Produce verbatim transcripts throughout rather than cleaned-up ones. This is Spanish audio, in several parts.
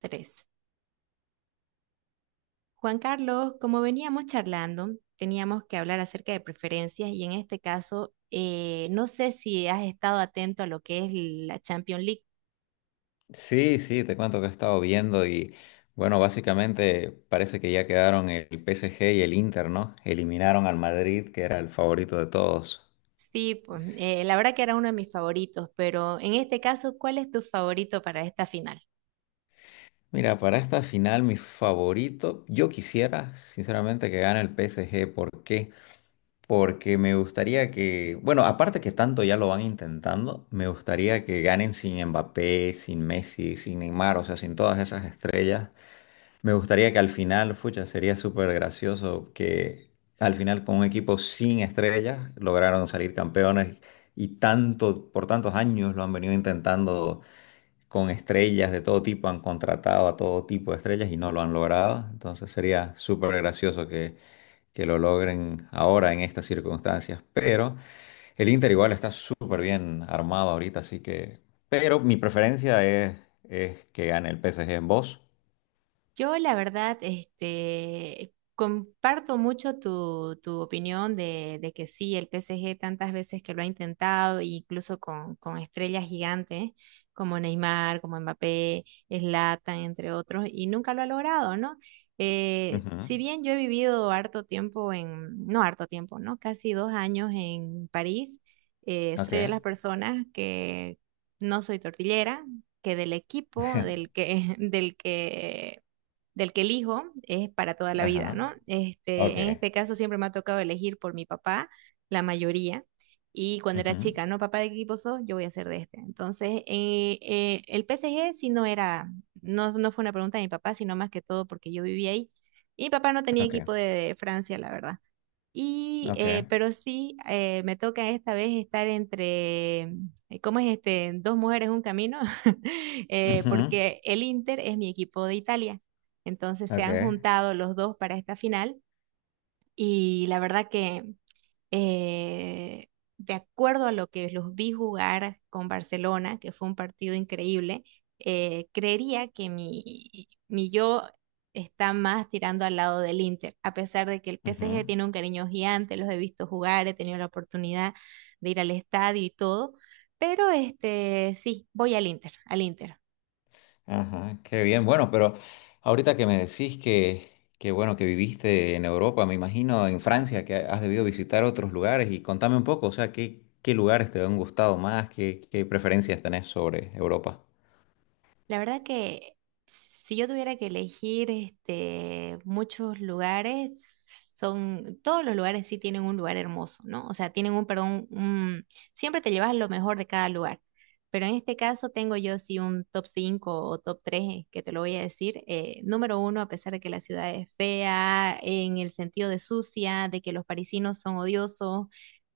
Tres. Juan Carlos, como veníamos charlando, teníamos que hablar acerca de preferencias y en este caso, eh, no sé si has estado atento a lo que es la Champions League. Sí, sí, te cuento que he estado viendo y bueno, básicamente parece que ya quedaron el P S G y el Inter, ¿no? Eliminaron al Madrid, que era el favorito de todos. Sí, pues, eh, la verdad que era uno de mis favoritos, pero en este caso, ¿cuál es tu favorito para esta final? Mira, para esta final mi favorito, yo quisiera sinceramente que gane el P S G. ¿Por qué? Porque me gustaría que, bueno, aparte que tanto ya lo van intentando, me gustaría que ganen sin Mbappé, sin Messi, sin Neymar, o sea, sin todas esas estrellas. Me gustaría que al final, fucha, sería súper gracioso que al final con un equipo sin estrellas lograron salir campeones y tanto, por tantos años lo han venido intentando con estrellas de todo tipo, han contratado a todo tipo de estrellas y no lo han logrado. Entonces sería súper gracioso que, que lo logren ahora en estas circunstancias. Pero el Inter igual está súper bien armado ahorita, así que... Pero mi preferencia es, es que gane el P S G en voz. Yo, la verdad, este, comparto mucho tu, tu opinión de, de que sí, el P S G tantas veces que lo ha intentado, incluso con, con estrellas gigantes como Neymar, como Mbappé, Zlatan, entre otros, y nunca lo ha logrado, ¿no? Eh, Ujú. Si bien yo he vivido harto tiempo en, no harto tiempo, ¿no? Casi dos años en París, eh, Ok. soy de las personas que no soy tortillera, que del equipo del que, del que del que elijo es para toda la vida, Ajá. ¿no? Este, Ok. en este caso siempre me ha tocado elegir por mi papá, la mayoría. Y cuando era Ujú. chica, ¿no? Papá, ¿de qué equipo sos? Yo voy a ser de este. Entonces, eh, eh, el P S G sí no era, no, no fue una pregunta de mi papá, sino más que todo porque yo vivía ahí. Y mi papá no tenía Ok. equipo de Francia, la verdad. Y, Ok. eh, pero sí, eh, me toca esta vez estar entre, eh, ¿cómo es este? Dos mujeres, un camino, eh, Ujú. porque el Inter es mi equipo de Italia. Entonces se han Ok. juntado los dos para esta final y la verdad que eh, de acuerdo a lo que los vi jugar con Barcelona, que fue un partido increíble, eh, creería que mi, mi yo está más tirando al lado del Inter, a pesar de que el P S G Ujú. tiene un cariño gigante, los he visto jugar, he tenido la oportunidad de ir al estadio y todo, pero este sí, voy al Inter, al Inter. Ajá. Qué bien. Bueno, pero ahorita que me decís que, que bueno, que viviste en Europa, me imagino en Francia, que has debido visitar otros lugares y contame un poco, o sea, qué, qué lugares te han gustado más, qué, qué preferencias tenés sobre Europa. La verdad que si yo tuviera que elegir este, muchos lugares, son, todos los lugares sí tienen un lugar hermoso, ¿no? O sea, tienen un, perdón, un- siempre te llevas lo mejor de cada lugar. Pero en este caso tengo yo sí un top cinco o top tres que te lo voy a decir. Eh, número uno, a pesar de que la ciudad es fea, en el sentido de sucia, de que los parisinos son odiosos,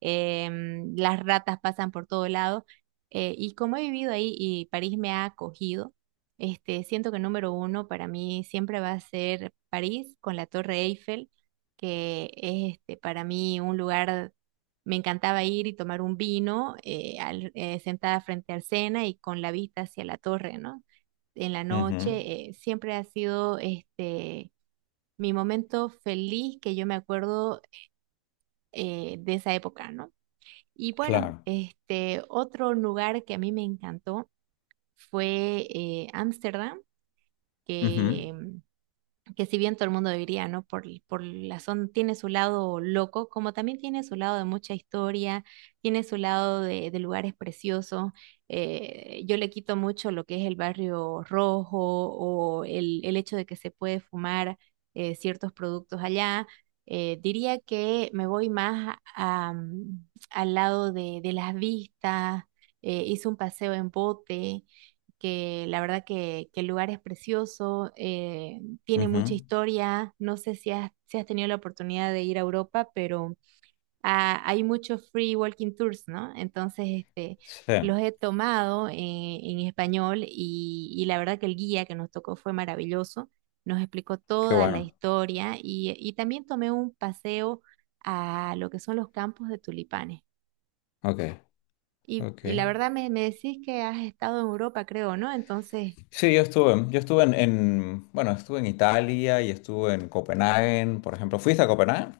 em, las ratas pasan por todo lado. Eh, y como he vivido ahí y París me ha acogido, este, siento que número uno para mí siempre va a ser París con la Torre Eiffel, que es este, para mí un lugar, me encantaba ir y tomar un vino eh, al- eh, sentada frente al Sena y con la vista hacia la torre, ¿no? En la Ujú. noche eh, siempre ha sido este, mi momento feliz que yo me acuerdo eh, de esa época, ¿no? Y bueno, Claro. este, otro lugar que a mí me encantó fue eh, Ámsterdam, Ujú. que que si bien todo el mundo diría, ¿no? Por, por la zona tiene su lado loco, como también tiene su lado de mucha historia, tiene su lado de, de lugares preciosos. Eh, yo le quito mucho lo que es el barrio rojo o el, el hecho de que se puede fumar eh, ciertos productos allá. Eh, diría que me voy más a- a, mm, al lado de, de las vistas. Eh, hice un paseo en bote que la verdad que, que el lugar es precioso, eh, tiene mucha Ujú. historia. No sé si has, si has tenido la oportunidad de ir a Europa, pero ah, hay muchos free walking tours, ¿no? Entonces, este, Sí. los he tomado en, en español y, y la verdad que el guía que nos tocó fue maravilloso. Nos explicó Qué toda la bueno. historia y, y también tomé un paseo a lo que son los campos de tulipanes. Ok. Y, Ok. y la verdad me, me decís que has estado en Europa, creo, ¿no? Entonces, Sí, yo estuve. Yo estuve en, en- bueno, estuve en Italia y estuve en Copenhague, por ejemplo. ¿Fuiste a Copenhague?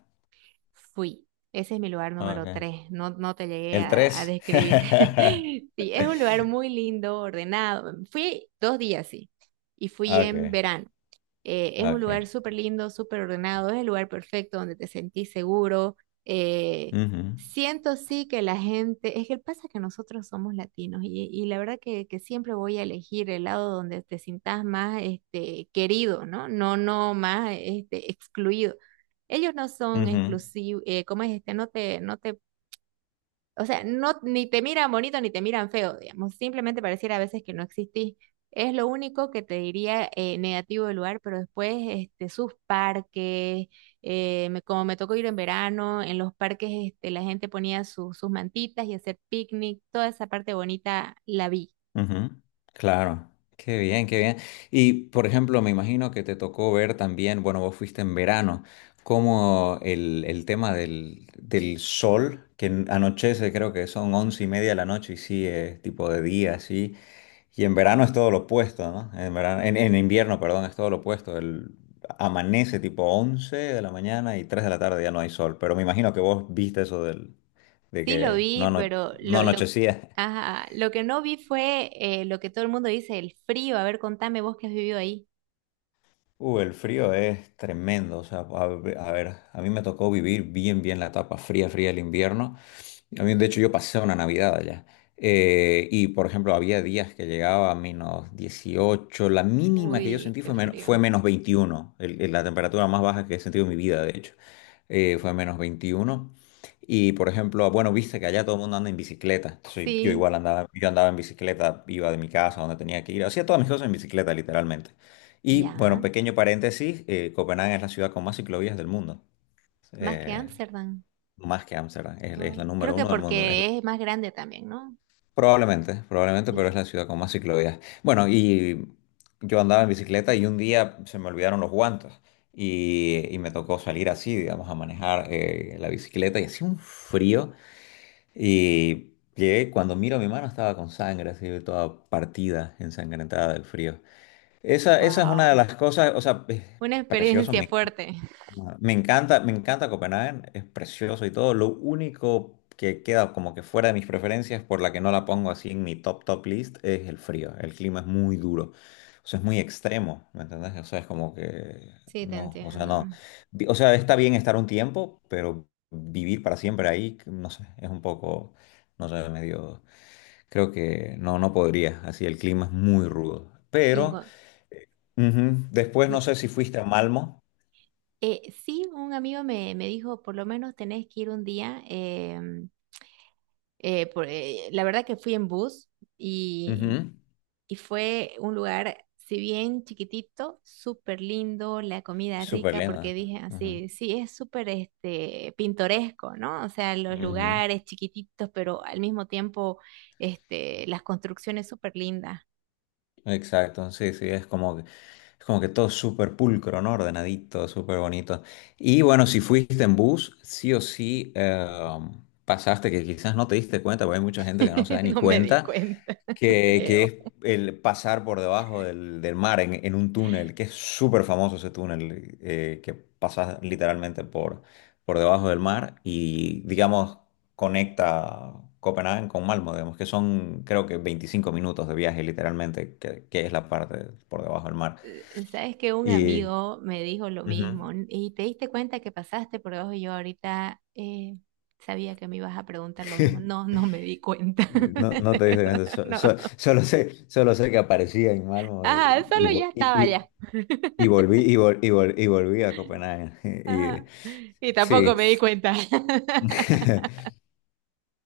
fui. Ese es mi lugar número Okay. tres. No, no te llegué El a, a tres. describir. Sí, es un lugar muy lindo, ordenado. Fui dos días, sí. Y fui en Okay, verano. Eh, es ah, un lugar okay. súper lindo, súper ordenado. Es el lugar perfecto donde te sentís seguro. Eh, Ujú, Siento sí que la gente, es que pasa que nosotros somos latinos y, y la verdad que, que siempre voy a elegir el lado donde te sientas más este, querido, ¿no? No, no más este, excluido. Ellos no son ujú, exclusivos, eh, ¿cómo es este? No te, no te, o sea, no, ni te miran bonito ni te miran feo, digamos, simplemente pareciera a veces que no existís. Es lo único que te diría eh, negativo del lugar, pero después este, sus parques, eh, me- como me tocó ir en verano, en los parques este, la gente ponía su- sus mantitas y hacer picnic, toda esa parte bonita la vi. ujú. Claro. Qué bien, qué bien. Y, por ejemplo, me imagino que te tocó ver también, bueno, vos fuiste en verano, como el, el tema del, del sol, que anochece, creo que son once y media de la noche y sí, es tipo de día, sí. Y en verano es todo lo opuesto, ¿no? En verano, en, en invierno, perdón, es todo lo opuesto. El, amanece tipo once de la mañana y tres de la tarde ya no hay sol. Pero me imagino que vos viste eso del, de Sí lo que no, vi, ano- pero no lo, lo, anochecía. ajá, lo que no vi fue eh, lo que todo el mundo dice, el frío. A ver, contame vos que has vivido ahí. Uh, el frío es tremendo, o sea, a, ve- a ver, a mí me tocó vivir bien, bien la etapa fría, fría del invierno. A mí, de hecho, yo pasé una Navidad allá. Eh, y, por ejemplo, había días que llegaba a menos dieciocho. La mínima que yo Uy, sentí qué fue, men- fue frío. menos veintiuno. el- el- la temperatura más baja que he sentido en mi vida, de hecho, eh, fue menos veintiuno. Y, por ejemplo, bueno, viste que allá todo el mundo anda en bicicleta, entonces yo Sí, igual andaba, yo andaba en bicicleta, iba de mi casa a donde tenía que ir, hacía todas mis cosas en bicicleta, literalmente. Y bueno, ya. pequeño paréntesis, eh, Copenhague es la ciudad con más ciclovías del mundo, Más que eh, Ámsterdam. más que Ámsterdam, es, es Oh, la creo número que uno del mundo, es la- porque es más grande también, ¿no? probablemente, probablemente, Sí. pero es la ciudad con más ciclovías. Bueno, y yo andaba en bicicleta y un día se me olvidaron los guantes y, y me tocó salir así, digamos, a manejar eh, la bicicleta y hacía un frío y llegué, cuando miro mi mano estaba con sangre, así toda partida, ensangrentada del frío. Esa, esa es una de Wow. las cosas, o sea... eh, Una precioso. experiencia fuerte. Ah, me encanta, me encanta Copenhague, es precioso y todo. Lo único que queda como que fuera de mis preferencias, por la que no la pongo así en mi top top list, es el frío. El clima es muy duro. O sea, es muy extremo, ¿me entendés? O sea, es como que Sí, te no, o sea, entiendo. no. Vi- o sea, está bien estar un tiempo, pero vivir para siempre ahí, no sé, es un poco, no sé, medio, creo que no, no podría. Así el clima es muy rudo. Y, en Pero cua- ujú, después y, no sé si fuiste a Malmo. eh, sí, un amigo me, me dijo, por lo menos tenés que ir un día. Em, eh, por- eh, la verdad que fui en bus y Ujú. y fue un lugar, si bien chiquitito, súper lindo, la comida Súper rica, lema. porque dije Ujú, así, sí, es súper este, pintoresco, ¿no? O sea, los ujú. lugares chiquititos, pero al mismo tiempo este, las construcciones súper lindas. Exacto, sí, sí, es como que, es como que todo súper pulcro, ¿no? Ordenadito, súper bonito. Y bueno, si fuiste en bus, sí o sí eh, pasaste, que quizás no te diste cuenta, porque hay mucha gente que no se da ni No me di cuenta, cuenta, que, que creo. es el pasar por debajo del, del mar en, en un túnel, que es súper famoso ese túnel, eh, que pasas literalmente por, por debajo del mar y, digamos, conecta Copenhague con Malmo, digamos, que son creo que veinticinco minutos de viaje literalmente, que, que es la parte por debajo del mar. Eh, Sabes que un Y... amigo me dijo lo mismo: Ujú. "N- y te diste cuenta que pasaste por debajo", y yo ahorita eh, sabía que me ibas a preguntar lo mismo. No, no me di cuenta. No, no De te diste verdad, cuenta, so- no. so- solo sé, solo sé que aparecía en Malmo Ajá, el y, solo ya estaba y- y- allá. y volví, y, vol- y, vol- y volví a Copenhague. Ajá. Y- Y tampoco sí, me di cuenta.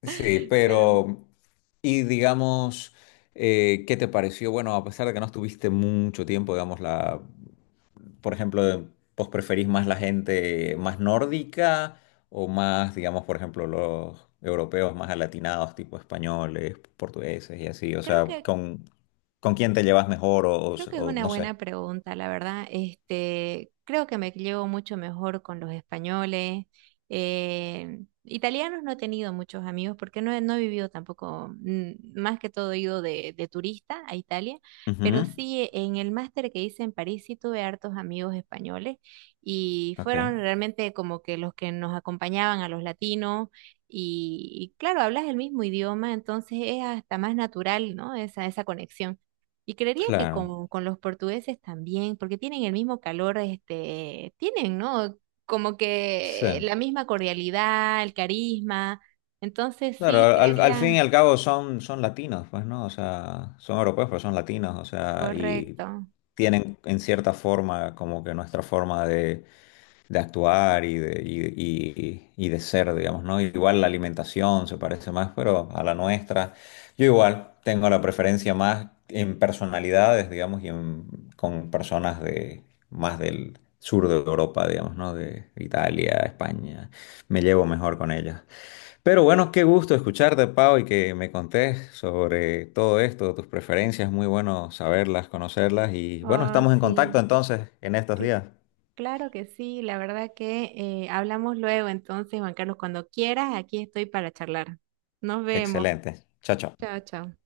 sí, Pero pero, y digamos, eh, ¿qué te pareció? Bueno, a pesar de que no estuviste mucho tiempo, digamos, la, por ejemplo, ¿vos preferís más la gente más nórdica o más, digamos, por ejemplo, los europeos más alatinados, tipo españoles, portugueses y así? O creo sea, que ¿con, con quién te llevas mejor o, o- Creo que es o una no sé? buena pregunta, la verdad. Este, creo que me llevo mucho mejor con los españoles. Eh, italianos no he tenido muchos amigos porque no he, no he vivido tampoco, mm, más que todo he ido de, de turista a Italia, pero Ujú, sí en el máster que hice en París sí tuve hartos amigos españoles y ok, fueron realmente como que los que nos acompañaban a los latinos. Y, y claro, hablas el mismo idioma, entonces es hasta más natural, ¿no? Esa, esa conexión. Y creería que claro, con, con los portugueses también, porque tienen el mismo calor, este, tienen, ¿no? Como sí. que la misma cordialidad, el carisma. Entonces Claro, sí, al, al fin creería, y al cabo son, son latinos, pues, ¿no? O sea, son europeos, pero son latinos, o sea, y correcto. tienen en cierta forma como que nuestra forma de, de actuar y de, y, y- y de ser, digamos, ¿no? Igual la alimentación se parece más, pero a la nuestra. Yo igual tengo la preferencia más en personalidades, digamos, y en- con personas de más del sur de Europa, digamos, ¿no? De Italia, España. Me llevo mejor con ellas. Pero bueno, qué gusto escucharte, Pau, y que me contés sobre todo esto, tus preferencias, muy bueno saberlas, conocerlas y bueno, Oh, estamos en contacto sí. entonces en estos Cl- días. Claro que sí, la verdad que eh, hablamos luego, entonces, Juan Carlos, cuando quieras, aquí estoy para charlar. Nos vemos. Excelente. Chao, chao. Chao, chao.